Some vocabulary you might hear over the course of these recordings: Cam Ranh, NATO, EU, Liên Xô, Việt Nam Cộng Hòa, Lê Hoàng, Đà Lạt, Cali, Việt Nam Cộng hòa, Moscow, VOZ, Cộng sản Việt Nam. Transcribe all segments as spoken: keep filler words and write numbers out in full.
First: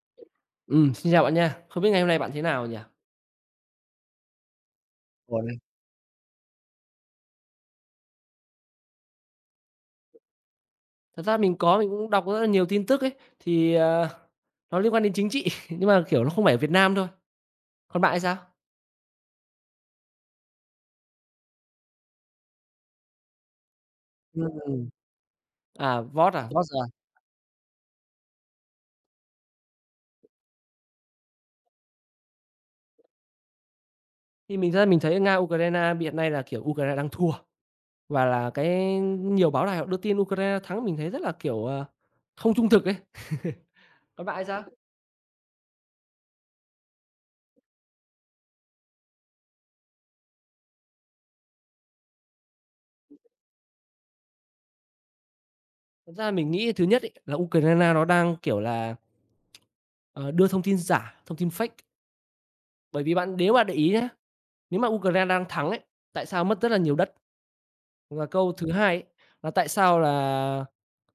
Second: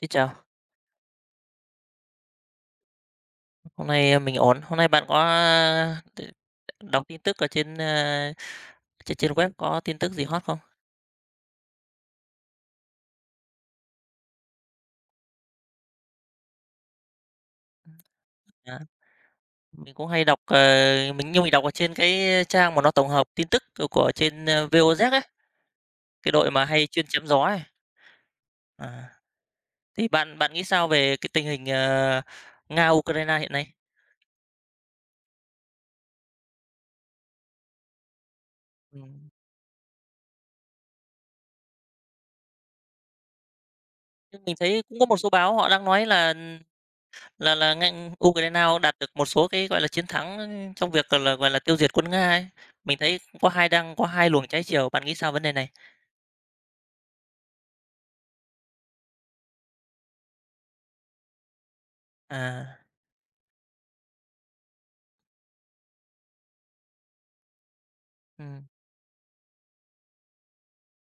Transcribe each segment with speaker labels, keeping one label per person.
Speaker 1: Xin chào,
Speaker 2: Ừm, xin chào bạn nha. Không biết ngày hôm nay bạn thế nào nhỉ?
Speaker 1: hôm nay ờ, mình ổn. Hôm nay bạn có
Speaker 2: Ổn anh.
Speaker 1: t đọc tin tức ở trên, a, trên trên web có tin tức gì hot không?
Speaker 2: Thật ra mình có mình cũng đọc rất là nhiều tin tức ấy, thì, ờ, nó liên quan đến chính trị, nhưng mà, kiểu, nó không phải ở Việt Nam thôi. Còn bạn thì sao?
Speaker 1: À, mình cũng hay đọc, ờ, mình nhưng mình đọc ở trên cái trang mà nó tổng hợp tin tức c của trên, a,
Speaker 2: Ừm.
Speaker 1: vê ô dét ấy,
Speaker 2: À,
Speaker 1: cái
Speaker 2: VóT à?
Speaker 1: đội
Speaker 2: VóT
Speaker 1: mà
Speaker 2: giờ.
Speaker 1: hay chuyên chém gió ấy. À, thì bạn bạn nghĩ sao về cái tình hình, ờ, Nga, Ukraine hiện nay?
Speaker 2: Thì mình ra mình thấy Nga, Ukraine hiện nay là, kiểu, Ukraine đang thua và là cái
Speaker 1: Ừm,
Speaker 2: nhiều báo đài họ đưa tin Ukraine thắng mình thấy rất là, kiểu, ờ, không trung thực ấy. Còn bạn thì
Speaker 1: nhưng mình
Speaker 2: sao?
Speaker 1: thấy cũng có một số báo họ đang nói là ừ, Là là nganh Ukraine cũng đạt được một số cái, gọi là, chiến thắng, trong việc, gọi là, gọi là, tiêu diệt quân Nga ấy. Mình thấy có hai đang có hai luồng trái chiều, bạn nghĩ sao vấn đề này?
Speaker 2: Thật ra mình nghĩ thứ nhất ấy là Ukraine nó đang, kiểu là, ờ, đưa thông tin giả, thông tin fake.
Speaker 1: À,
Speaker 2: Bởi vì bạn nếu bạn để ý nhé. Nếu mà Ukraine đang thắng ấy, tại sao mất rất là nhiều đất? Và câu
Speaker 1: ừm,
Speaker 2: thứ hai ấy, là tại sao là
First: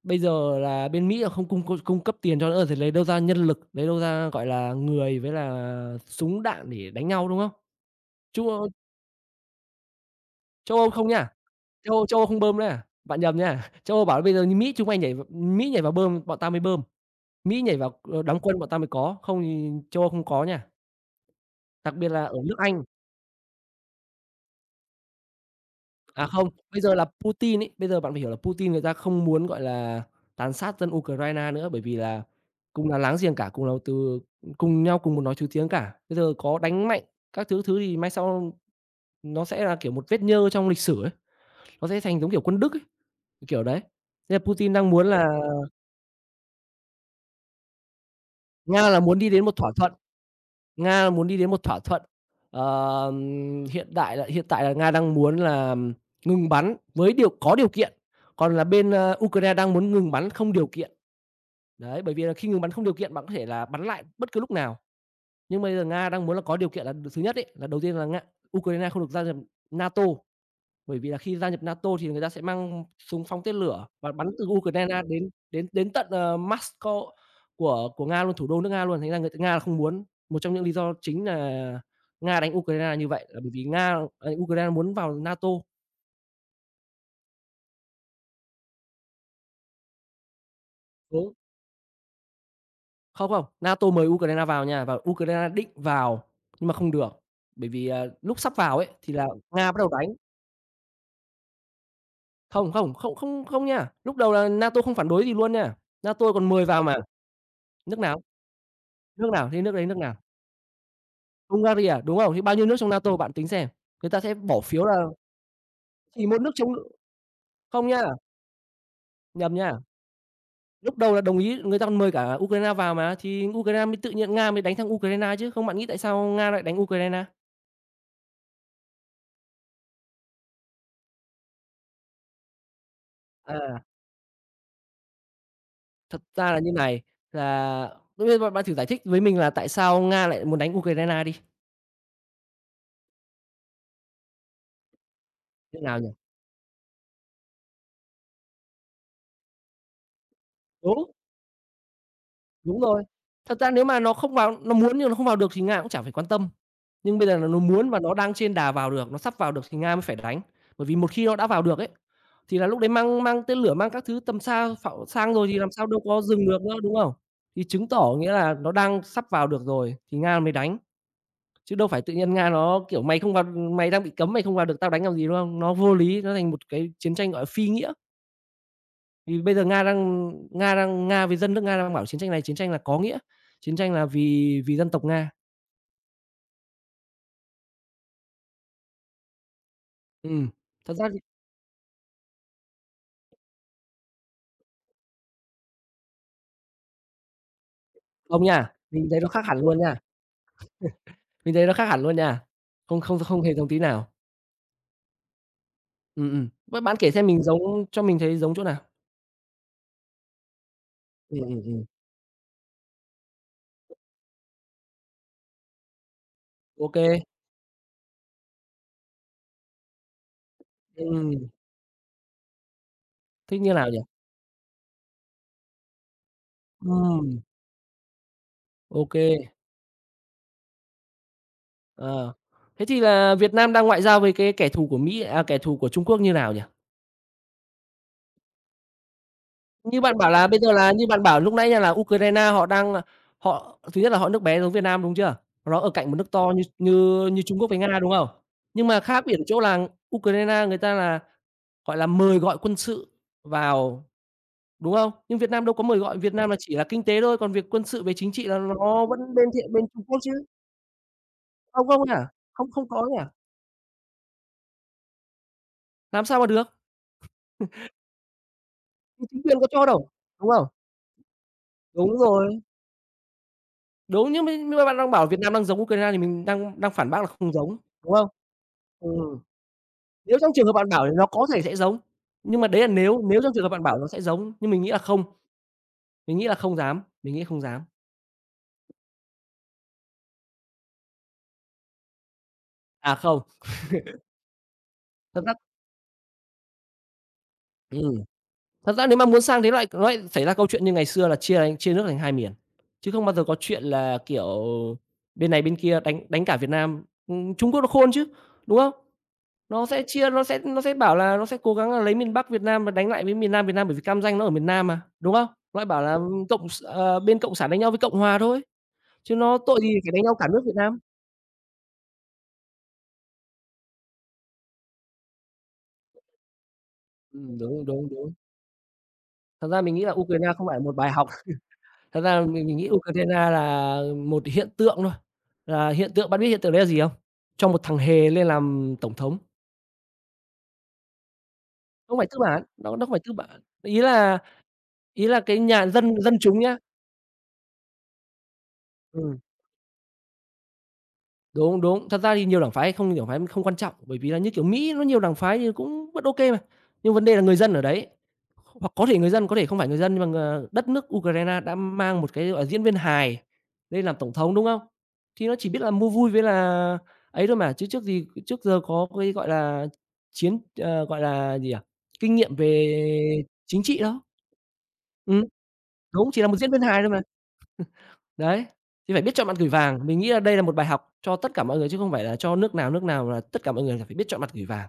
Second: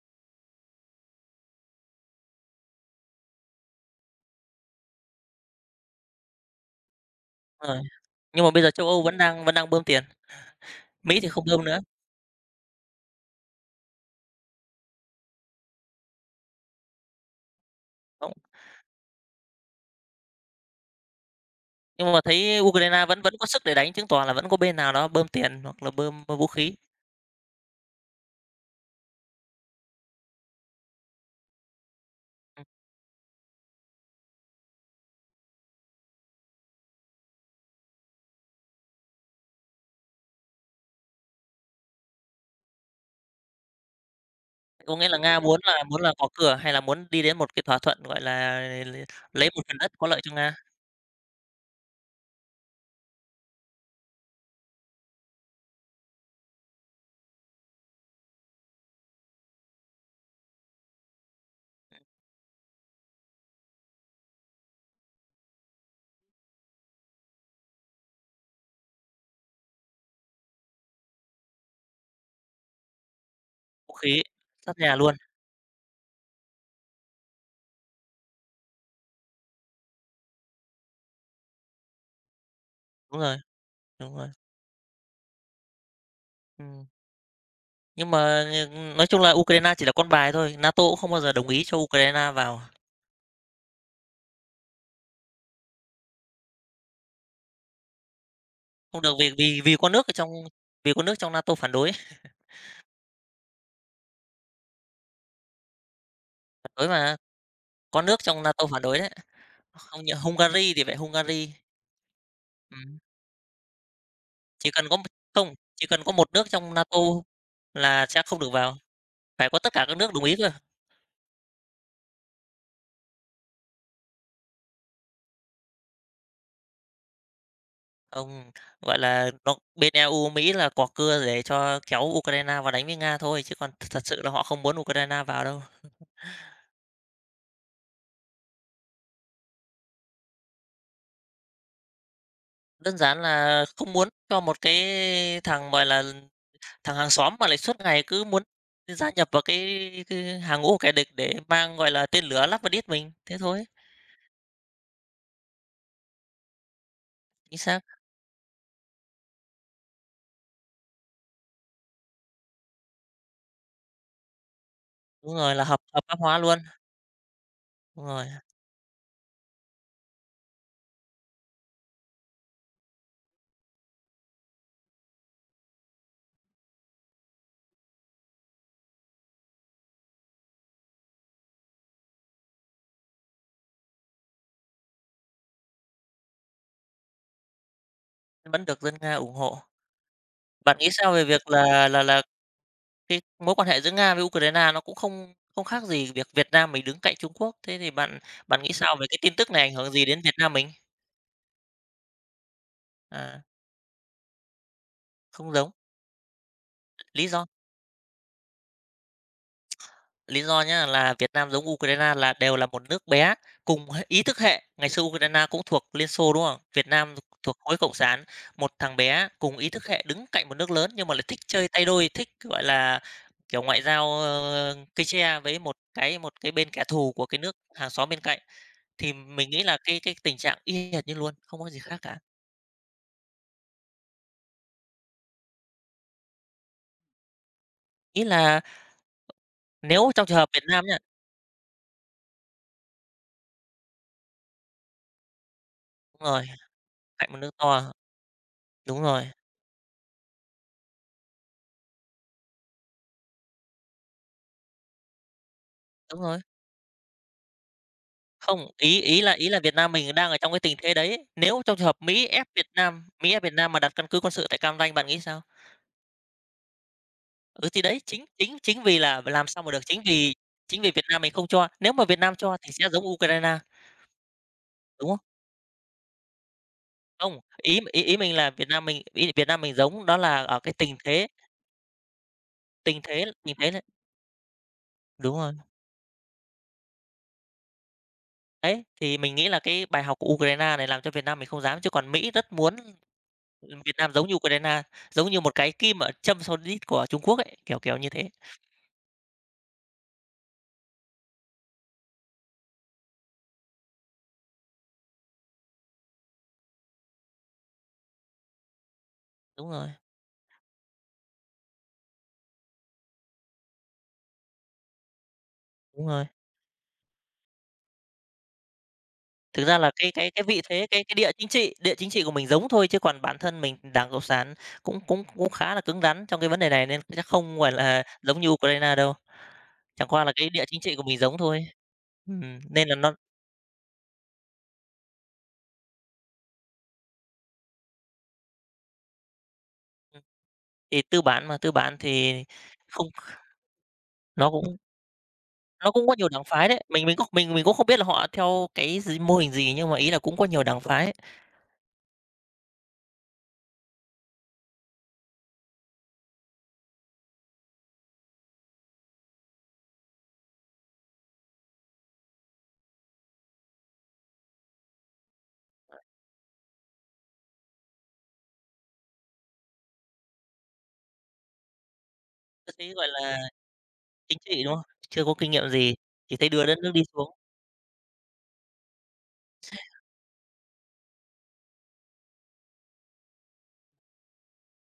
Speaker 2: bây giờ là bên Mỹ là không cung cung cung cấp tiền cho nữa thì lấy đâu ra nhân lực, lấy đâu ra, gọi là, người với là súng đạn để đánh nhau, đúng không?
Speaker 1: rồi. Nhưng
Speaker 2: Châu
Speaker 1: mà bây
Speaker 2: Âu
Speaker 1: giờ châu Âu vẫn đang vẫn đang bơm tiền,
Speaker 2: Châu Âu không
Speaker 1: Mỹ thì
Speaker 2: nha.
Speaker 1: không bơm nữa.
Speaker 2: Châu Âu Châu Âu không bơm nữa à? Bạn nhầm nha. Châu Âu bảo bây giờ như Mỹ chúng mày nhảy vào, Mỹ nhảy vào bơm, bọn tao mới bơm. Mỹ nhảy vào, ờ,
Speaker 1: Không,
Speaker 2: đóng quân bọn tao mới có, không thì Châu Âu không có nha, đặc biệt
Speaker 1: nhưng mà
Speaker 2: là ở nước
Speaker 1: thấy
Speaker 2: Anh.
Speaker 1: Ukraine vẫn vẫn có sức để đánh, chứng tỏ là vẫn có bên nào đó bơm tiền hoặc là bơm
Speaker 2: À,
Speaker 1: vũ
Speaker 2: không,
Speaker 1: khí.
Speaker 2: bây giờ là Putin ấy, bây giờ bạn phải hiểu là Putin người ta không muốn, gọi là, tàn sát dân Ukraine nữa, bởi vì là
Speaker 1: Ừm,
Speaker 2: cùng là láng giềng cả, cùng là từ cùng nhau cùng một nói thứ tiếng cả. Bây giờ có đánh mạnh các thứ thứ thì mai sau nó sẽ là, kiểu, một vết nhơ trong lịch sử ấy, nó sẽ thành giống kiểu quân Đức ấy, kiểu, đấy. Nên là Putin đang
Speaker 1: có
Speaker 2: muốn
Speaker 1: nghĩa là
Speaker 2: là
Speaker 1: Nga muốn là muốn là gõ cửa hay là muốn đi đến một cái thỏa thuận, gọi là,
Speaker 2: Nga là muốn đi đến
Speaker 1: lấy
Speaker 2: một
Speaker 1: một
Speaker 2: thỏa
Speaker 1: phần đất
Speaker 2: thuận.
Speaker 1: có lợi cho Nga,
Speaker 2: Nga muốn đi đến một thỏa thuận, ờm, hiện đại là hiện tại là Nga đang muốn là ngừng bắn với điều có điều kiện, còn là bên, ơ, Ukraine đang muốn ngừng bắn không điều kiện. Đấy, bởi vì là khi ngừng bắn không điều kiện bạn có thể là bắn lại bất cứ lúc nào, nhưng bây giờ Nga đang muốn là có điều kiện là thứ nhất ấy, là đầu tiên là Nga Ukraine không được gia nhập NATO. Bởi vì là khi gia nhập NATO thì người ta sẽ mang súng phóng tên lửa
Speaker 1: vũ
Speaker 2: và
Speaker 1: khí,
Speaker 2: bắn từ
Speaker 1: sát nhà
Speaker 2: Ukraine
Speaker 1: luôn.
Speaker 2: đến đến đến tận, ờ, Moscow của của Nga luôn, thủ đô nước Nga luôn, thành ra người Nga là không muốn. Một trong những lý do chính là Nga đánh Ukraine là như
Speaker 1: Đúng
Speaker 2: vậy,
Speaker 1: rồi,
Speaker 2: là bởi vì Nga
Speaker 1: đúng rồi,
Speaker 2: à, Ukraine muốn vào NATO.
Speaker 1: ừm. Nhưng mà, nói chung là Ukraine chỉ là con bài thôi, NATO cũng không bao
Speaker 2: Đúng.
Speaker 1: giờ đồng ý cho Ukraine vào.
Speaker 2: Không, không, NATO mời Ukraine vào nha, và Ukraine định vào nhưng mà không được, bởi vì, à, lúc sắp vào ấy
Speaker 1: Không
Speaker 2: thì
Speaker 1: được
Speaker 2: là
Speaker 1: vì vì
Speaker 2: Nga
Speaker 1: vì
Speaker 2: bắt đầu
Speaker 1: có nước
Speaker 2: đánh.
Speaker 1: ở trong vì có nước trong NATO phản đối
Speaker 2: Không, không, không, không, không nha, lúc đầu là NATO không phản đối gì luôn nha, NATO còn mời
Speaker 1: phản
Speaker 2: vào
Speaker 1: đối
Speaker 2: mà,
Speaker 1: mà,
Speaker 2: nước
Speaker 1: có nước
Speaker 2: nào,
Speaker 1: trong NATO phản đối đấy.
Speaker 2: nước nào, thế nước đấy nước
Speaker 1: Không
Speaker 2: nào.
Speaker 1: như Hungary thì vậy, Hungary,
Speaker 2: Hungary à? Đúng không? Thì bao nhiêu nước trong
Speaker 1: ừm,
Speaker 2: NATO bạn tính xem, người ta sẽ bỏ
Speaker 1: chỉ
Speaker 2: phiếu
Speaker 1: cần có một
Speaker 2: là
Speaker 1: không, chỉ cần có
Speaker 2: chỉ
Speaker 1: một
Speaker 2: một
Speaker 1: nước
Speaker 2: nước chống
Speaker 1: trong NATO
Speaker 2: không nha,
Speaker 1: là sẽ không được vào, phải
Speaker 2: nhầm
Speaker 1: có tất
Speaker 2: nha,
Speaker 1: cả các nước đồng ý cơ.
Speaker 2: lúc đầu là đồng ý người ta còn mời cả Ukraine vào mà, thì Ukraine mới tự nhiên Nga mới đánh thắng Ukraine chứ, không bạn nghĩ tại sao Nga lại đánh Ukraine?
Speaker 1: Ông, gọi là, nó bên e u, Mỹ là quọt cưa để cho kéo Ukraine vào đánh với Nga thôi, chứ còn
Speaker 2: À,
Speaker 1: thật sự là họ không muốn Ukraine vào đâu.
Speaker 2: thật ra là như này, là bây giờ bạn bạn thử giải thích với mình là tại sao Nga lại muốn đánh Ukraine đi,
Speaker 1: Đơn giản là không muốn cho một cái thằng,
Speaker 2: như
Speaker 1: gọi
Speaker 2: nào
Speaker 1: là,
Speaker 2: nhỉ?
Speaker 1: thằng hàng xóm mà lại suốt ngày cứ muốn gia nhập vào cái cái hàng ngũ của kẻ địch
Speaker 2: Đúng.
Speaker 1: để mang, gọi là, tên lửa lắp vào
Speaker 2: Đúng
Speaker 1: đít
Speaker 2: rồi.
Speaker 1: mình, thế
Speaker 2: Thật
Speaker 1: thôi.
Speaker 2: ra nếu mà nó không vào nó muốn nhưng nó không vào được thì Nga cũng chả phải quan tâm. Nhưng bây giờ là
Speaker 1: Chính
Speaker 2: nó
Speaker 1: xác,
Speaker 2: muốn và nó đang trên đà vào được, nó sắp vào được thì Nga mới phải đánh. Bởi vì một khi nó đã vào được ấy, thì là lúc đấy mang mang tên lửa, mang các thứ tầm xa phạo sang
Speaker 1: đúng
Speaker 2: rồi
Speaker 1: rồi,
Speaker 2: thì
Speaker 1: là
Speaker 2: làm
Speaker 1: hợp
Speaker 2: sao đâu
Speaker 1: hợp pháp
Speaker 2: có
Speaker 1: hóa
Speaker 2: dừng
Speaker 1: luôn,
Speaker 2: được nữa, đúng không? Thì chứng
Speaker 1: đúng
Speaker 2: tỏ
Speaker 1: rồi,
Speaker 2: nghĩa là nó đang sắp vào được rồi thì Nga mới đánh, chứ đâu phải tự nhiên Nga nó, kiểu, "Mày không vào, mày đang bị cấm, mày không vào được tao đánh làm gì", đúng không? Nó vô lý, nó thành một cái chiến tranh, gọi là, phi nghĩa vì bây giờ Nga đang Nga đang Nga với dân nước Nga đang bảo chiến tranh này chiến tranh là có nghĩa, chiến tranh là vì vì dân tộc Nga.
Speaker 1: vẫn được dân Nga ủng hộ.
Speaker 2: Ừm,
Speaker 1: Bạn nghĩ
Speaker 2: thật ra
Speaker 1: sao
Speaker 2: thì
Speaker 1: về việc là là là cái mối quan hệ giữa Nga với Ukraine nó cũng không không khác gì việc Việt Nam mình đứng cạnh Trung Quốc, thế thì bạn
Speaker 2: Không
Speaker 1: bạn
Speaker 2: nha,
Speaker 1: nghĩ sao
Speaker 2: mình
Speaker 1: về cái
Speaker 2: thấy nó
Speaker 1: tin
Speaker 2: khác
Speaker 1: tức
Speaker 2: hẳn
Speaker 1: này ảnh
Speaker 2: luôn
Speaker 1: hưởng
Speaker 2: nha,
Speaker 1: gì đến Việt Nam mình?
Speaker 2: mình thấy nó khác hẳn luôn nha, không không
Speaker 1: À,
Speaker 2: không hề giống tí nào.
Speaker 1: không giống,
Speaker 2: Ừm, ừm, b bạn kể xem
Speaker 1: lý
Speaker 2: mình
Speaker 1: do?
Speaker 2: giống cho mình thấy giống chỗ nào?
Speaker 1: Lý do nhá, là Việt
Speaker 2: Ừm,
Speaker 1: Nam
Speaker 2: ừm,
Speaker 1: giống
Speaker 2: ừm,
Speaker 1: Ukraine là đều là một nước bé, cùng h ý thức hệ. Ngày xưa Ukraine cũng thuộc Liên Xô, đúng không?
Speaker 2: ô
Speaker 1: Việt
Speaker 2: kê,
Speaker 1: Nam thuộc khối cộng sản, một thằng bé cùng ý thức hệ đứng cạnh một nước lớn nhưng mà lại
Speaker 2: ừm,
Speaker 1: thích chơi tay đôi, thích, gọi là,
Speaker 2: thích
Speaker 1: kiểu,
Speaker 2: như
Speaker 1: ngoại
Speaker 2: nào nhỉ?
Speaker 1: giao, ơ, cây tre với một cái một cái bên kẻ thù của
Speaker 2: Ừm,
Speaker 1: cái nước hàng xóm bên cạnh.
Speaker 2: ô
Speaker 1: Thì
Speaker 2: kê,
Speaker 1: mình nghĩ là cái cái tình trạng y hệt như luôn, không có gì khác cả.
Speaker 2: ờ. Thế thì là Việt Nam đang ngoại giao với cái kẻ thù của Mỹ à, kẻ thù của Trung Quốc như nào nhỉ?
Speaker 1: Ý là
Speaker 2: Như
Speaker 1: nếu
Speaker 2: bạn
Speaker 1: trong
Speaker 2: bảo
Speaker 1: trường
Speaker 2: là
Speaker 1: hợp
Speaker 2: bây
Speaker 1: Việt
Speaker 2: giờ
Speaker 1: Nam
Speaker 2: là
Speaker 1: nha
Speaker 2: như bạn bảo lúc nãy nha là Ukraine họ đang, à, họ thứ nhất là họ nước bé giống Việt Nam, đúng chưa? Nó ở cạnh một
Speaker 1: đúng
Speaker 2: nước
Speaker 1: rồi,
Speaker 2: to như như
Speaker 1: cạnh một
Speaker 2: như
Speaker 1: nước
Speaker 2: Trung Quốc với
Speaker 1: to,
Speaker 2: Nga, đúng không? Nhưng mà
Speaker 1: đúng
Speaker 2: khác
Speaker 1: rồi,
Speaker 2: biệt ở chỗ là Ukraine người ta là, gọi là, mời gọi quân sự vào, đúng không? Nhưng Việt Nam đâu có mời gọi,
Speaker 1: đúng
Speaker 2: Việt
Speaker 1: rồi.
Speaker 2: Nam là chỉ là kinh tế thôi, còn việc quân sự về chính trị là
Speaker 1: Không, ý
Speaker 2: nó
Speaker 1: ý là
Speaker 2: vẫn bên
Speaker 1: ý là
Speaker 2: thiện
Speaker 1: Việt
Speaker 2: bên
Speaker 1: Nam
Speaker 2: Trung
Speaker 1: mình
Speaker 2: Quốc chứ.
Speaker 1: đang ở trong cái tình thế đấy. Nếu trong trường
Speaker 2: Không,
Speaker 1: hợp
Speaker 2: không nhỉ?
Speaker 1: Mỹ ép Việt
Speaker 2: Không không có
Speaker 1: Nam
Speaker 2: nhỉ?
Speaker 1: Mỹ ép Việt Nam mà đặt căn cứ quân sự tại Cam Ranh, bạn nghĩ sao?
Speaker 2: Làm sao mà được,
Speaker 1: Ừ, thì đấy, chính chính chính vì là
Speaker 2: thì chính
Speaker 1: làm
Speaker 2: quyền
Speaker 1: sao
Speaker 2: có
Speaker 1: mà
Speaker 2: cho
Speaker 1: được, chính
Speaker 2: đâu,
Speaker 1: vì
Speaker 2: đúng không?
Speaker 1: chính vì Việt Nam mình không cho. Nếu mà
Speaker 2: Đúng
Speaker 1: Việt Nam cho
Speaker 2: rồi,
Speaker 1: thì sẽ giống Ukraine,
Speaker 2: đúng, nhưng mà nhưng mà bạn
Speaker 1: đúng
Speaker 2: đang
Speaker 1: không?
Speaker 2: bảo Việt Nam đang giống Ukraine thì mình đang đang phản bác là
Speaker 1: Không,
Speaker 2: không giống,
Speaker 1: ý ý
Speaker 2: đúng
Speaker 1: ý
Speaker 2: không?
Speaker 1: mình là Việt Nam mình ý
Speaker 2: Ừm,
Speaker 1: Việt Nam mình giống đó
Speaker 2: nếu
Speaker 1: là
Speaker 2: trong
Speaker 1: ở
Speaker 2: trường hợp
Speaker 1: cái
Speaker 2: bạn
Speaker 1: tình
Speaker 2: bảo thì nó
Speaker 1: thế
Speaker 2: có thể sẽ giống, nhưng mà đấy là
Speaker 1: tình
Speaker 2: nếu,
Speaker 1: thế
Speaker 2: nếu trong
Speaker 1: tình
Speaker 2: trường hợp
Speaker 1: thế là
Speaker 2: bạn bảo nó sẽ giống, nhưng mình nghĩ là không,
Speaker 1: đúng rồi.
Speaker 2: mình nghĩ là không dám, mình nghĩ không dám.
Speaker 1: Đấy, thì mình nghĩ là cái bài học của Ukraine này làm cho Việt Nam mình không dám, chứ còn Mỹ rất muốn
Speaker 2: À, không,
Speaker 1: Việt Nam giống như Ukraine, giống
Speaker 2: thật
Speaker 1: như
Speaker 2: ra
Speaker 1: một cái kim ở châm sô đít của Trung Quốc ấy, kiểu, kiểu như
Speaker 2: ừm,
Speaker 1: thế.
Speaker 2: thật ra nếu mà muốn sang thế lại nó lại xảy ra câu chuyện như ngày xưa là chia thành chia nước thành hai miền, chứ không bao giờ có chuyện là, kiểu, bên này bên kia đánh đánh cả Việt Nam. Ừm, Trung Quốc nó khôn chứ, đúng không?
Speaker 1: Đúng
Speaker 2: Nó
Speaker 1: rồi,
Speaker 2: sẽ chia nó sẽ nó sẽ bảo là nó sẽ cố gắng là lấy miền Bắc Việt Nam và đánh lại với miền Nam Việt Nam bởi vì Cam Ranh nó ở miền Nam mà, đúng không? Nó lại bảo
Speaker 1: đúng
Speaker 2: là ừ,
Speaker 1: rồi.
Speaker 2: cộng s ờ, bên Cộng sản đánh nhau với Cộng hòa thôi. Chứ nó
Speaker 1: Thực ra
Speaker 2: tội gì
Speaker 1: là
Speaker 2: phải
Speaker 1: cái
Speaker 2: đánh
Speaker 1: cái
Speaker 2: nhau
Speaker 1: cái
Speaker 2: cả nước
Speaker 1: vị
Speaker 2: Việt
Speaker 1: thế,
Speaker 2: Nam.
Speaker 1: cái cái địa chính trị địa chính trị của mình giống thôi, chứ còn bản thân mình Đảng Cộng sản cũng cũng cũng khá là cứng rắn trong cái vấn đề này, nên chắc
Speaker 2: Ừm,
Speaker 1: không phải
Speaker 2: đúng,
Speaker 1: là
Speaker 2: đúng, đúng.
Speaker 1: giống như Ukraine đâu.
Speaker 2: Thật ra mình nghĩ
Speaker 1: Chẳng
Speaker 2: là
Speaker 1: qua là
Speaker 2: Ukraine
Speaker 1: cái địa
Speaker 2: không phải
Speaker 1: chính
Speaker 2: một
Speaker 1: trị của
Speaker 2: bài
Speaker 1: mình
Speaker 2: học,
Speaker 1: giống thôi,
Speaker 2: thật ra
Speaker 1: ừm,
Speaker 2: mình mình
Speaker 1: nên
Speaker 2: nghĩ
Speaker 1: là nó
Speaker 2: Ukraine là một hiện tượng thôi, là hiện tượng bạn biết hiện tượng đấy là gì không? Cho một thằng hề lên làm tổng thống, nó
Speaker 1: thì tư bản mà, tư bản
Speaker 2: không phải
Speaker 1: thì
Speaker 2: tư bản, nó nó
Speaker 1: không
Speaker 2: không phải tư bản. Ý là
Speaker 1: nó cũng
Speaker 2: ý là cái nhà
Speaker 1: nó cũng
Speaker 2: dân
Speaker 1: có nhiều
Speaker 2: dân
Speaker 1: đảng
Speaker 2: chúng
Speaker 1: phái
Speaker 2: nhá.
Speaker 1: đấy. Mình mình cũng mình mình cũng không biết là họ theo cái gì mô
Speaker 2: Ừm.
Speaker 1: hình gì, nhưng mà ý là cũng có nhiều đảng phái.
Speaker 2: Đúng, đúng. Thật ra thì nhiều đảng phái không nhiều đảng phái không quan trọng, bởi vì là, như kiểu, Mỹ nó nhiều đảng phái thì cũng vẫn ok mà. Nhưng vấn đề là người dân ở đấy, hoặc có thể người dân, có thể không phải người dân, nhưng mà ng đất nước Ukraine đã mang một cái, gọi là, diễn viên hài lên làm tổng thống, đúng không? Thì nó chỉ biết là mua vui với là ấy thôi mà, chứ trước gì trước giờ có cái, gọi là, chiến ờ, gọi là, gì nhỉ, kinh nghiệm
Speaker 1: Tôi thấy, gọi là,
Speaker 2: về chính trị đâu.
Speaker 1: chính trị, đúng không? Chưa có
Speaker 2: Ừm,
Speaker 1: kinh nghiệm gì,
Speaker 2: đúng,
Speaker 1: chỉ
Speaker 2: chỉ là
Speaker 1: thấy
Speaker 2: một
Speaker 1: đưa
Speaker 2: diễn
Speaker 1: đất
Speaker 2: viên
Speaker 1: nước
Speaker 2: hài
Speaker 1: đi
Speaker 2: thôi mà.
Speaker 1: xuống.
Speaker 2: Đấy, thì phải biết chọn mặt gửi vàng. Mình nghĩ là đây là một bài học cho tất cả mọi người chứ không phải là cho nước nào nước nào là tất cả mọi người là phải biết chọn mặt gửi vàng.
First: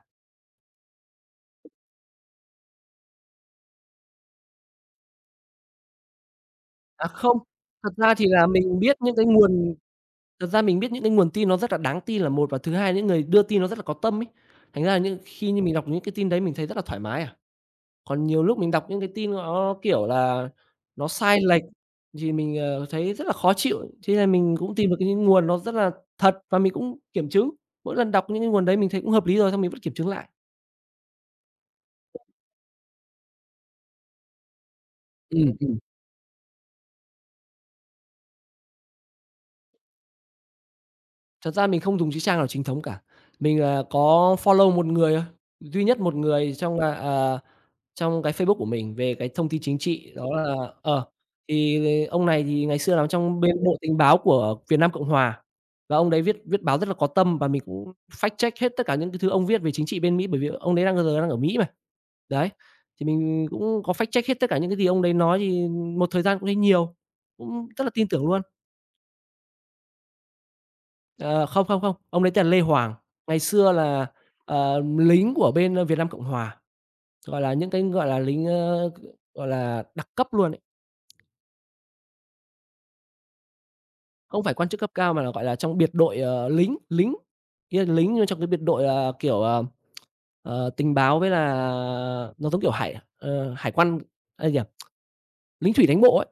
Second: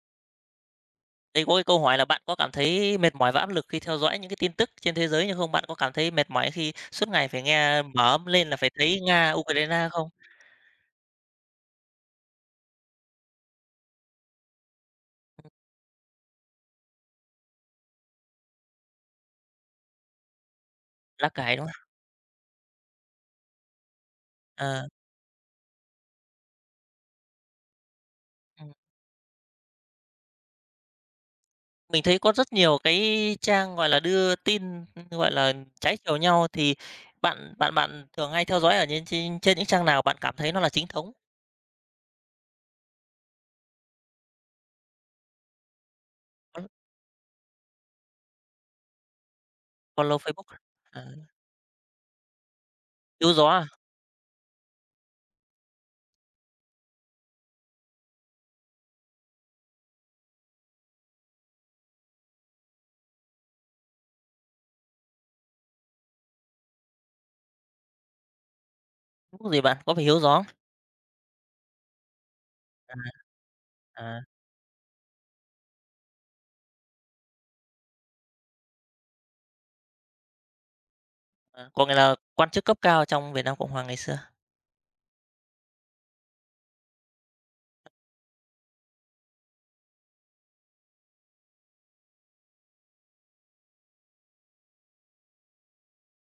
Speaker 1: Đây có cái câu hỏi là bạn có cảm thấy mệt mỏi và áp lực khi theo dõi những cái tin tức trên thế giới này không? Bạn có cảm thấy mệt mỏi khi
Speaker 2: À,
Speaker 1: suốt ngày
Speaker 2: không,
Speaker 1: phải nghe
Speaker 2: thật
Speaker 1: mở
Speaker 2: ra thì
Speaker 1: ấm
Speaker 2: là
Speaker 1: lên là phải
Speaker 2: mình biết
Speaker 1: thấy
Speaker 2: những cái
Speaker 1: Nga,
Speaker 2: nguồn
Speaker 1: Ukraine không?
Speaker 2: thật ra mình biết những cái nguồn tin nó rất là đáng tin là một, và thứ hai những người đưa tin nó rất là có tâm ấy. Thành ra là những khi như mình đọc những cái tin đấy mình thấy rất là thoải mái à. Còn nhiều lúc mình đọc những cái tin nó, kiểu là, nó
Speaker 1: Lá
Speaker 2: sai
Speaker 1: cải,
Speaker 2: lệch
Speaker 1: đúng không?
Speaker 2: thì mình, ờ, thấy rất là khó chịu. Thế là mình cũng
Speaker 1: Ờ,
Speaker 2: tìm được những nguồn nó rất là thật và mình cũng kiểm chứng. Mỗi lần đọc những cái nguồn
Speaker 1: ừm.
Speaker 2: đấy mình thấy cũng hợp lý rồi xong mình vẫn kiểm chứng lại.
Speaker 1: Mình thấy có rất nhiều cái trang, gọi là, đưa tin, gọi là,
Speaker 2: Ừm, ừm.
Speaker 1: trái chiều nhau thì bạn bạn bạn thường hay theo dõi ở những trên trên những trang nào bạn cảm thấy nó là chính thống?
Speaker 2: Thật ra mình không dùng chữ trang nào chính thống cả. Mình, ờ, có follow một người thôi, duy nhất một người
Speaker 1: Follow
Speaker 2: trong, à, à, trong cái Facebook của mình về cái thông tin chính trị,
Speaker 1: follow
Speaker 2: đó
Speaker 1: Facebook
Speaker 2: là
Speaker 1: à?
Speaker 2: ờ,
Speaker 1: À,
Speaker 2: thì ông này thì ngày xưa làm
Speaker 1: Hiếu
Speaker 2: trong
Speaker 1: gió
Speaker 2: bên
Speaker 1: à?
Speaker 2: Bộ Tình báo của Việt Nam Cộng Hòa, và ông đấy viết viết báo rất là có tâm và mình cũng fact check hết tất cả những cái thứ ông viết về chính trị bên Mỹ, bởi vì ông đấy đang giờ đang ở Mỹ mà. Đấy, thì mình cũng có fact check hết tất cả những cái gì ông đấy nói thì một thời gian cũng thấy nhiều, cũng rất là tin tưởng luôn.
Speaker 1: Facebook gì bạn? Có phải Hiếu gió không?
Speaker 2: Ờ, không, không, không, ông đấy tên là Lê Hoàng.
Speaker 1: À,
Speaker 2: Ngày xưa là,
Speaker 1: à,
Speaker 2: ờ, lính của bên, ơ, Việt Nam Cộng Hòa, gọi là, những cái, gọi là, lính, ơ, gọi là, đặc cấp luôn ấy,
Speaker 1: à, có nghĩa là quan chức cấp cao trong Việt Nam Cộng hòa ngày xưa.
Speaker 2: không phải quan chức cấp cao mà là, gọi là, trong biệt đội, ờ, lính lính, ý là lính nhưng trong cái biệt đội, ờ, kiểu, ờ, ờ, tình báo với là nó giống kiểu hải ờ, hải quan ây nhỉ, lính thủy đánh bộ ấy.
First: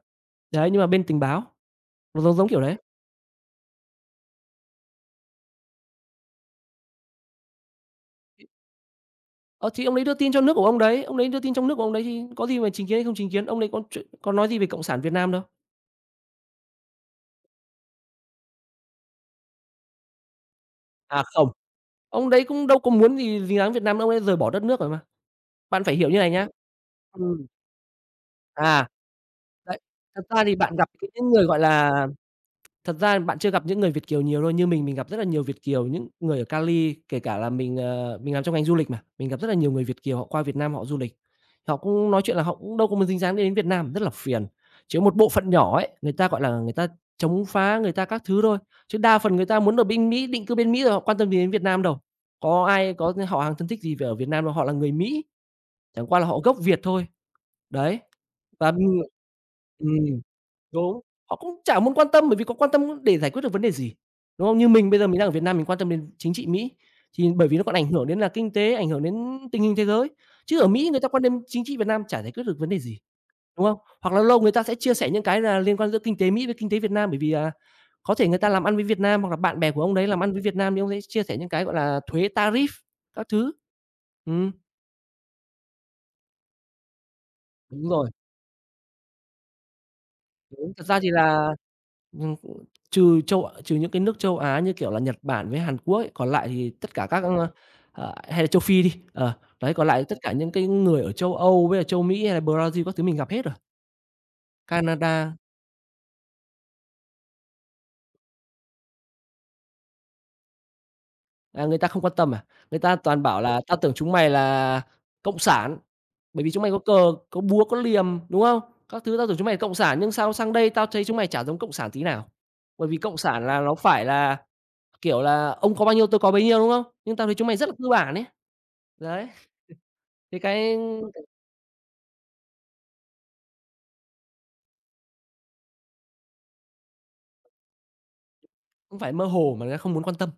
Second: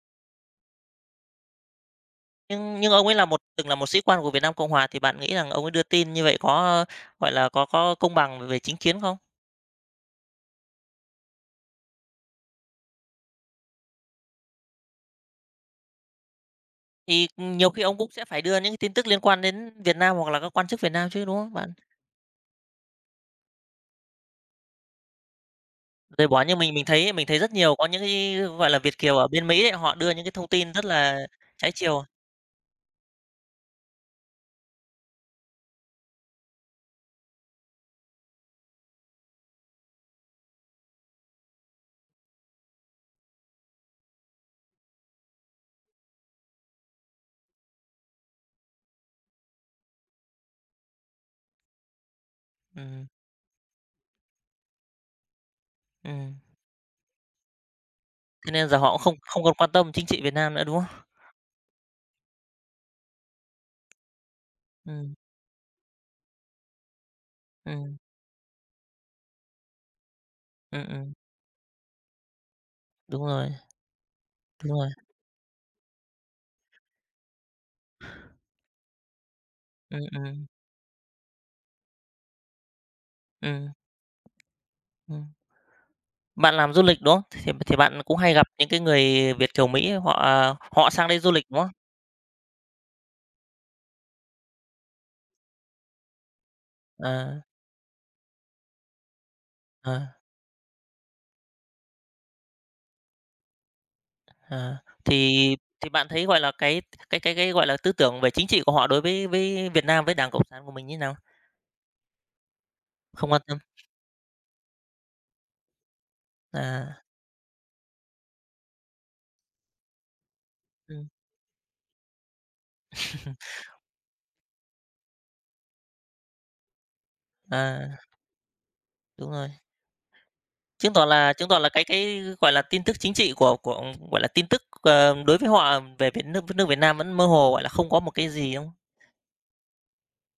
Speaker 2: Đấy, nhưng mà bên tình báo, nó giống giống kiểu đấy.
Speaker 1: Nhưng nhưng ông ấy là một từng là một sĩ quan của Việt Nam Cộng hòa thì bạn nghĩ rằng ông ấy đưa tin như vậy có, gọi là, có có công bằng về chính kiến không?
Speaker 2: Ờ, thì ông đấy đưa tin cho nước của ông đấy, ông đấy đưa tin trong nước của ông đấy thì có gì mà chính kiến hay không chính kiến, ông đấy có chuyện có nói gì về Cộng sản Việt Nam đâu.
Speaker 1: Thì, ừ, nhiều khi ông cũng sẽ phải đưa những cái tin tức liên quan đến Việt Nam hoặc là các quan chức Việt Nam
Speaker 2: À,
Speaker 1: chứ, đúng
Speaker 2: không.
Speaker 1: không bạn?
Speaker 2: Ông đấy cũng đâu có muốn gì dính dáng Việt Nam đâu ông ấy rời bỏ đất nước rồi mà. Bạn phải hiểu như
Speaker 1: Rời
Speaker 2: này
Speaker 1: bỏ
Speaker 2: nhá.
Speaker 1: như mình mình thấy mình thấy
Speaker 2: Ừm,
Speaker 1: rất nhiều có những cái, gọi là,
Speaker 2: à,
Speaker 1: Việt kiều ở bên Mỹ ấy,
Speaker 2: đấy,
Speaker 1: họ đưa
Speaker 2: thật
Speaker 1: những cái
Speaker 2: ra
Speaker 1: thông
Speaker 2: thì
Speaker 1: tin
Speaker 2: bạn
Speaker 1: rất
Speaker 2: gặp cái
Speaker 1: là
Speaker 2: những người, gọi
Speaker 1: trái chiều.
Speaker 2: là. Thật ra bạn chưa gặp những người Việt kiều nhiều đâu, như mình mình gặp rất là nhiều Việt kiều, những người ở Cali, kể cả là mình, ờ, mình làm trong ngành du lịch mà, mình gặp rất là nhiều người Việt kiều họ qua Việt Nam họ du lịch. Họ cũng nói chuyện là họ cũng đâu có muốn dính dáng đến Việt Nam, rất là phiền. Chỉ có một bộ phận nhỏ ấy, người ta, gọi là, người ta chống phá, người ta các thứ thôi, chứ đa phần người ta muốn ở bên Mỹ, định cư bên Mỹ rồi họ quan tâm gì đến Việt Nam đâu. Có ai
Speaker 1: Ừm,
Speaker 2: có họ hàng thân thích gì về ở Việt Nam đâu, họ là người Mỹ, chẳng qua là
Speaker 1: ừm,
Speaker 2: họ gốc Việt thôi. Đấy,
Speaker 1: thế
Speaker 2: và,
Speaker 1: nên giờ họ
Speaker 2: ừm
Speaker 1: cũng không không còn quan tâm chính trị Việt Nam nữa, đúng
Speaker 2: Đúng,
Speaker 1: không?
Speaker 2: họ cũng chả muốn quan tâm bởi vì có quan tâm để giải quyết được vấn đề gì, đúng không? Như mình bây giờ
Speaker 1: Ừm,
Speaker 2: mình đang ở Việt Nam mình quan tâm đến chính trị Mỹ, thì bởi vì nó còn ảnh
Speaker 1: ừm,
Speaker 2: hưởng đến là kinh tế, ảnh hưởng đến tình hình thế giới, chứ ở
Speaker 1: ừm,
Speaker 2: Mỹ người ta
Speaker 1: ừm,
Speaker 2: quan tâm chính trị Việt Nam chả giải quyết được vấn đề gì,
Speaker 1: đúng rồi,
Speaker 2: đúng không? Hoặc là lâu người ta
Speaker 1: đúng
Speaker 2: sẽ
Speaker 1: rồi.
Speaker 2: chia sẻ những cái là liên quan giữa kinh tế Mỹ với kinh tế Việt Nam bởi vì, à, có thể người ta làm ăn với Việt Nam hoặc là bạn bè của ông
Speaker 1: Ừm,
Speaker 2: đấy làm ăn với
Speaker 1: ừm,
Speaker 2: Việt Nam thì ông ấy chia sẻ những cái, gọi là, thuế, tarif các thứ.
Speaker 1: ừm,
Speaker 2: Ừm,
Speaker 1: ừm. Bạn làm du lịch, đúng không? Thì thì
Speaker 2: đúng
Speaker 1: bạn
Speaker 2: rồi,
Speaker 1: cũng hay gặp những cái người Việt kiều Mỹ họ à,
Speaker 2: đúng, thật
Speaker 1: họ
Speaker 2: ra
Speaker 1: sang
Speaker 2: thì
Speaker 1: đây du lịch,
Speaker 2: là.
Speaker 1: đúng không?
Speaker 2: Nhưng cũng trừ châu trừ những cái nước châu Á như, kiểu là, Nhật Bản với Hàn Quốc ấy, còn lại thì tất cả các,
Speaker 1: Ờ,
Speaker 2: ơ, ờ, hay là châu Phi đi, ờ, đấy, còn
Speaker 1: ờ,
Speaker 2: lại tất cả những cái người ở châu Âu với là châu Mỹ hay là Brazil các thứ mình gặp hết rồi.
Speaker 1: ờ.
Speaker 2: Canada,
Speaker 1: Thì thì bạn thấy, gọi là, cái cái cái cái, gọi là, tư tưởng về chính trị của họ đối với với Việt Nam, với Đảng Cộng sản của mình như nào?
Speaker 2: à, người ta không quan tâm à? Người ta toàn
Speaker 1: Không
Speaker 2: bảo
Speaker 1: quan tâm?
Speaker 2: là "Tao tưởng chúng mày là cộng sản, bởi vì chúng mày có
Speaker 1: À,
Speaker 2: cờ, có búa, có liềm, đúng không? Các thứ tao tưởng chúng mày là cộng sản, nhưng sao sang đây tao thấy
Speaker 1: ừm.
Speaker 2: chúng mày chả giống cộng sản tí nào. Bởi vì cộng sản là nó phải là, kiểu là, ông có bao nhiêu tôi có bấy nhiêu, đúng không? Nhưng tao thấy chúng mày rất là tư
Speaker 1: À,
Speaker 2: bản" ấy. Đấy.
Speaker 1: đúng rồi.
Speaker 2: Thì cái
Speaker 1: Chứng tỏ là chứng tỏ là cái cái, gọi là, tin tức chính trị của của, gọi là, tin tức, ờ, đối với họ về Việt nước nước Việt Nam vẫn mơ hồ, gọi là, không có một cái gì, đúng không?
Speaker 2: không phải mơ hồ mà người ta không muốn quan tâm.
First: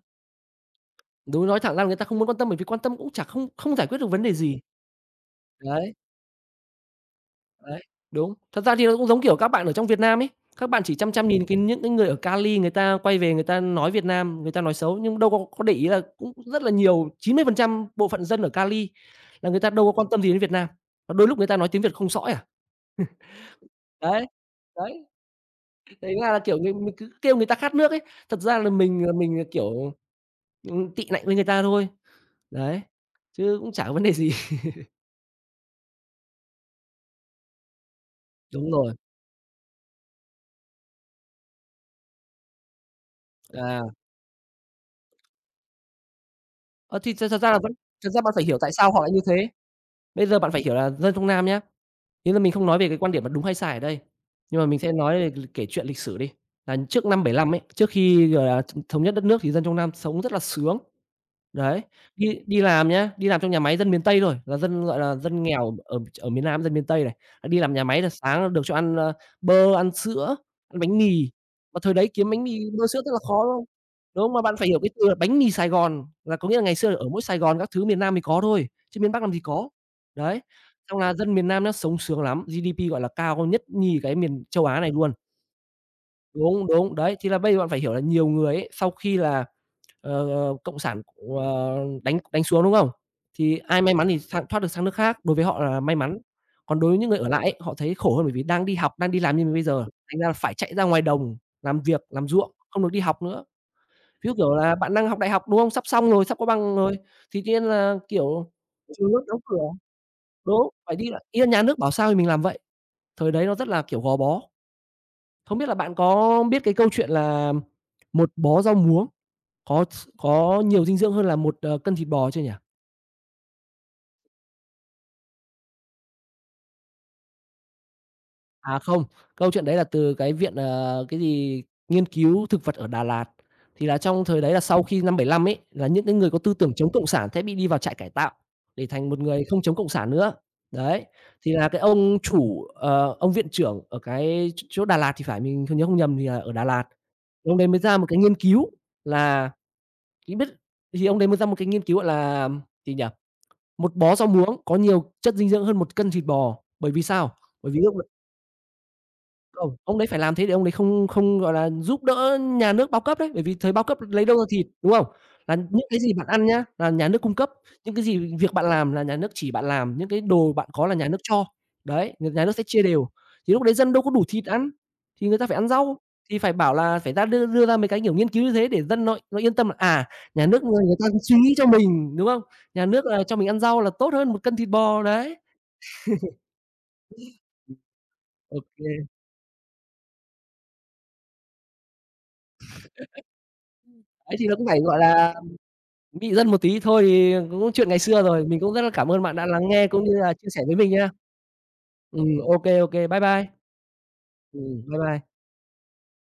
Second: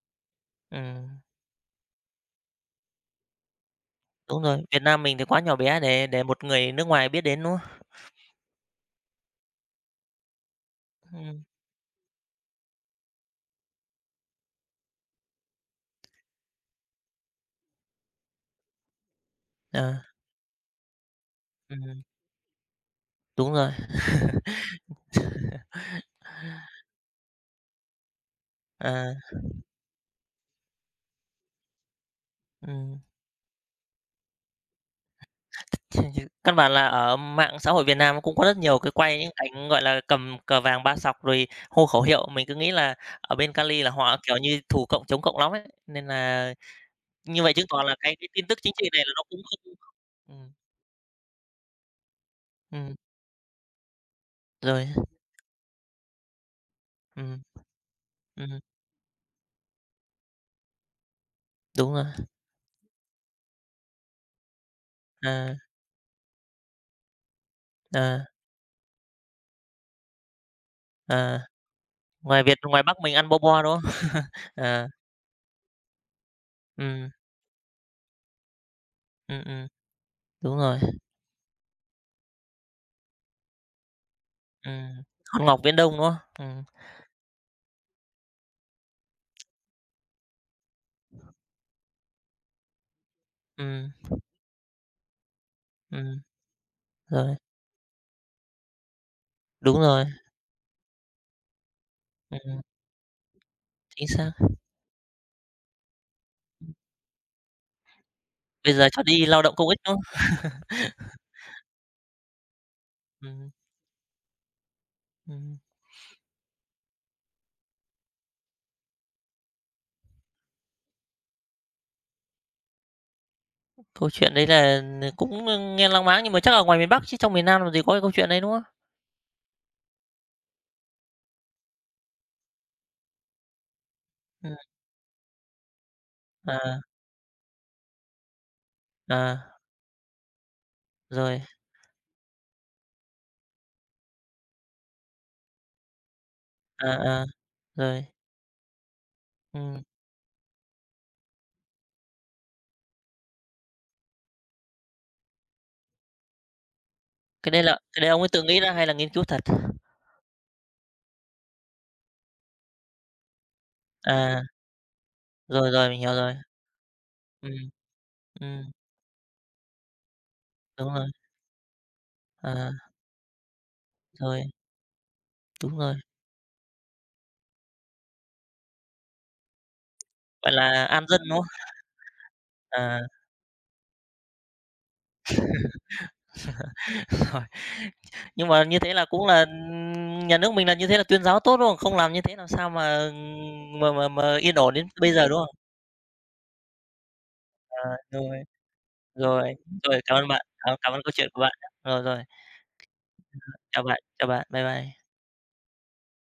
Speaker 1: Ừm,
Speaker 2: Đúng, nói thẳng ra là người ta không muốn quan tâm bởi vì quan tâm cũng chả không không giải quyết được vấn đề
Speaker 1: đúng rồi.
Speaker 2: gì.
Speaker 1: Việt Nam mình thì quá nhỏ bé
Speaker 2: Đấy,
Speaker 1: để để một người nước ngoài biết đến, đúng không?
Speaker 2: đấy, đúng. Thật ra thì nó cũng giống, kiểu, các bạn ở trong Việt Nam ấy, các bạn chỉ chăm chăm
Speaker 1: Ừm,
Speaker 2: nhìn cái những cái người ở Cali người ta quay về người ta nói Việt Nam, người ta nói xấu, nhưng đâu có có để ý là cũng rất là nhiều, chín mươi phần trăm bộ phận dân ở Cali là người ta đâu có
Speaker 1: Ờ.
Speaker 2: quan tâm gì đến Việt Nam, và đôi lúc người ta nói tiếng Việt
Speaker 1: Ừm,
Speaker 2: không sõi à.
Speaker 1: Đúng rồi,
Speaker 2: Đấy, đấy, thành ra là, kiểu, mình mình cứ kêu người ta khát nước ấy, thật ra là mình là
Speaker 1: à,
Speaker 2: mình, ờ, kiểu, ừm, tị nạnh với người ta thôi. Đấy,
Speaker 1: ừm.
Speaker 2: chứ cũng chả có vấn đề gì.
Speaker 1: Căn bản là ở mạng xã hội Việt Nam cũng có rất
Speaker 2: Đúng
Speaker 1: nhiều cái
Speaker 2: rồi,
Speaker 1: quay những cảnh, gọi là, cầm cờ vàng ba sọc rồi hô khẩu hiệu, mình cứ nghĩ là ở bên
Speaker 2: à,
Speaker 1: Cali là họ, kiểu như, thù cộng, chống cộng lắm ấy, nên là
Speaker 2: ơ, thì thật thật
Speaker 1: như
Speaker 2: ra
Speaker 1: vậy
Speaker 2: là
Speaker 1: chứng
Speaker 2: vẫn
Speaker 1: tỏ là
Speaker 2: thật
Speaker 1: cái
Speaker 2: ra
Speaker 1: cái
Speaker 2: bạn phải
Speaker 1: tin
Speaker 2: hiểu
Speaker 1: tức
Speaker 2: tại
Speaker 1: chính trị
Speaker 2: sao họ
Speaker 1: này
Speaker 2: lại
Speaker 1: là
Speaker 2: như
Speaker 1: nó cũng
Speaker 2: thế.
Speaker 1: không
Speaker 2: Bây giờ
Speaker 1: ừm,
Speaker 2: bạn phải hiểu là dân Trung Nam nhá, ý là mình không nói về
Speaker 1: ừm,
Speaker 2: cái quan điểm là đúng hay sai ở đây, nhưng mà mình
Speaker 1: rồi,
Speaker 2: sẽ nói về l kể chuyện lịch sử đi, là trước năm bảy
Speaker 1: ừm,
Speaker 2: lăm ấy, trước khi, gọi
Speaker 1: ừm,
Speaker 2: là, thống nhất đất nước thì dân Trung Nam sống rất là sướng. Đấy,
Speaker 1: đúng rồi,
Speaker 2: đi đi làm nhá, đi làm trong nhà máy dân miền Tây rồi là dân, gọi là, dân
Speaker 1: à,
Speaker 2: nghèo ở ở miền Nam, dân miền Tây này, à, đi làm nhà máy là
Speaker 1: à,
Speaker 2: sáng được cho ăn, ơ, bơ, ăn sữa, ăn bánh mì,
Speaker 1: à,
Speaker 2: mà thời đấy kiếm bánh
Speaker 1: ngoài Việt
Speaker 2: mì,
Speaker 1: ngoài
Speaker 2: bơ,
Speaker 1: Bắc
Speaker 2: sữa rất
Speaker 1: mình
Speaker 2: là
Speaker 1: ăn bo
Speaker 2: khó, đúng
Speaker 1: bo,
Speaker 2: không?
Speaker 1: đúng không?
Speaker 2: Đúng không? Mà bạn phải hiểu
Speaker 1: Ờ,
Speaker 2: cái từ là bánh mì Sài Gòn, là có nghĩa là ngày xưa ở
Speaker 1: ừm,
Speaker 2: mỗi Sài Gòn các thứ miền Nam mới có thôi, chứ miền Bắc làm gì
Speaker 1: ừm, ừm,
Speaker 2: có. Đấy,
Speaker 1: đúng rồi,
Speaker 2: xong là dân miền Nam nó sống sướng lắm, giê đê pê, gọi là, cao nhất nhì cái miền châu Á này
Speaker 1: ừm,
Speaker 2: luôn.
Speaker 1: hòn ngọc viễn đông, đúng không? Ừm,
Speaker 2: Đúng, đúng, đấy, thì là bây giờ bạn phải hiểu là nhiều người ấy, sau khi là Ờ, ờ, cộng sản, ờ, đánh đánh xuống, đúng không? Thì ai
Speaker 1: ừm.
Speaker 2: may mắn thì sang thoát được sang nước khác, đối với họ là may mắn.
Speaker 1: Ừm,
Speaker 2: Còn đối với những người ở
Speaker 1: rồi,
Speaker 2: lại ấy, họ thấy khổ hơn bởi vì đang đi học, đang đi làm như mình bây
Speaker 1: đúng
Speaker 2: giờ,
Speaker 1: rồi,
Speaker 2: thành ra là phải chạy ra ngoài đồng làm việc, làm ruộng,
Speaker 1: ừm,
Speaker 2: không được đi học nữa.
Speaker 1: chính
Speaker 2: Ví
Speaker 1: xác.
Speaker 2: dụ, kiểu là, bạn đang học đại học, đúng không? Sắp xong rồi, sắp có bằng rồi, thì tự nhiên là, kiểu,
Speaker 1: Bây giờ cho
Speaker 2: trường lớp
Speaker 1: đi
Speaker 2: đóng
Speaker 1: lao động
Speaker 2: cửa
Speaker 1: công ích, đúng không?
Speaker 2: đúng, phải đi lại ý là nhà nước bảo sao thì mình làm vậy. Thời đấy
Speaker 1: Ừm,
Speaker 2: nó rất là, kiểu, gò bó. Không
Speaker 1: ừm,
Speaker 2: biết là bạn có biết cái câu chuyện là "Một bó rau muống" có s có nhiều dinh dưỡng hơn là một, ờ, cân thịt bò chưa nhỉ?
Speaker 1: câu chuyện đấy là cũng, nghe lăng máng nhưng mà chắc ở ngoài miền Bắc chứ trong miền Nam làm gì có cái câu chuyện đấy, đúng không?
Speaker 2: À, không, câu chuyện đấy là từ cái viện, ờ, cái gì, nghiên cứu thực vật ở Đà Lạt. Thì là trong thời đấy
Speaker 1: Ừm,
Speaker 2: là sau khi năm bảy lăm ấy, là những cái người có tư tưởng
Speaker 1: à,
Speaker 2: chống cộng sản sẽ bị đi vào trại cải tạo để thành một người
Speaker 1: à,
Speaker 2: không chống cộng sản nữa. Đấy,
Speaker 1: rồi,
Speaker 2: thì là cái ông chủ, ờ, ông viện trưởng ở cái ch chỗ Đà Lạt thì phải, mình không nhớ không nhầm thì là ở Đà Lạt,
Speaker 1: à, à,
Speaker 2: ông đấy mới ra
Speaker 1: rồi,
Speaker 2: một cái nghiên cứu là
Speaker 1: ừm,
Speaker 2: thì biết thì ông đấy mới ra một cái nghiên cứu, gọi là, gì nhỉ? Một bó rau muống có nhiều chất dinh dưỡng hơn một cân thịt bò, bởi vì sao?
Speaker 1: cái đấy
Speaker 2: Bởi
Speaker 1: là
Speaker 2: vì lúc
Speaker 1: cái đấy ông ấy tự nghĩ ra hay là nghiên cứu thật?
Speaker 2: không, ông đấy phải làm thế để ông đấy không không, gọi là, giúp đỡ nhà nước bao cấp đấy, bởi vì thời bao cấp lấy đâu
Speaker 1: À,
Speaker 2: ra thịt, đúng không? Là
Speaker 1: rồi,
Speaker 2: những
Speaker 1: rồi,
Speaker 2: cái
Speaker 1: mình hiểu
Speaker 2: gì bạn
Speaker 1: rồi.
Speaker 2: ăn nhá, là nhà nước cung cấp,
Speaker 1: Ừm,
Speaker 2: những cái gì việc bạn
Speaker 1: ừm,
Speaker 2: làm là nhà nước chỉ bạn làm, những cái đồ bạn có
Speaker 1: đúng
Speaker 2: là
Speaker 1: rồi,
Speaker 2: nhà nước cho. Đấy, n nhà nước sẽ
Speaker 1: à,
Speaker 2: chia đều, thì lúc đấy dân đâu có đủ
Speaker 1: rồi,
Speaker 2: thịt ăn, thì người ta phải ăn
Speaker 1: đúng rồi,
Speaker 2: rau, thì phải bảo là phải ra đưa đưa ra mấy cái, kiểu, nghiên cứu như thế để dân nó nó yên tâm là, à, nhà
Speaker 1: gọi
Speaker 2: nước người
Speaker 1: là,
Speaker 2: người
Speaker 1: an
Speaker 2: ta
Speaker 1: dân,
Speaker 2: suy
Speaker 1: đúng không?
Speaker 2: nghĩ cho mình, đúng không? Nhà
Speaker 1: À.
Speaker 2: nước là cho mình ăn rau là tốt hơn một cân thịt bò, đấy.
Speaker 1: Rồi. Nhưng
Speaker 2: Ô
Speaker 1: mà như
Speaker 2: kê,
Speaker 1: thế là cũng là, ừm, nhà nước mình là như thế là tuyên giáo tốt, đúng không? Không làm như thế làm sao mà, ừm, mà mà
Speaker 2: đấy
Speaker 1: mà
Speaker 2: thì
Speaker 1: yên
Speaker 2: nó cũng
Speaker 1: ổn
Speaker 2: phải,
Speaker 1: đến
Speaker 2: gọi
Speaker 1: bây giờ,
Speaker 2: là.
Speaker 1: đúng không?
Speaker 2: Bị dân một tí thôi thì cũng chuyện
Speaker 1: À,
Speaker 2: ngày xưa
Speaker 1: rồi,
Speaker 2: rồi. Mình cũng rất là cảm ơn bạn đã
Speaker 1: rồi,
Speaker 2: lắng nghe
Speaker 1: rồi,
Speaker 2: cũng như
Speaker 1: cảm ơn
Speaker 2: là
Speaker 1: bạn,
Speaker 2: chia sẻ với
Speaker 1: ờ,
Speaker 2: mình
Speaker 1: cảm ơn
Speaker 2: nha.
Speaker 1: câu chuyện của bạn nhá. Rồi, rồi,
Speaker 2: Ừm, ô kê, ô kê. Bye bye.
Speaker 1: chào bạn, chào bạn, bye
Speaker 2: Ừm, bye
Speaker 1: bye.
Speaker 2: bye.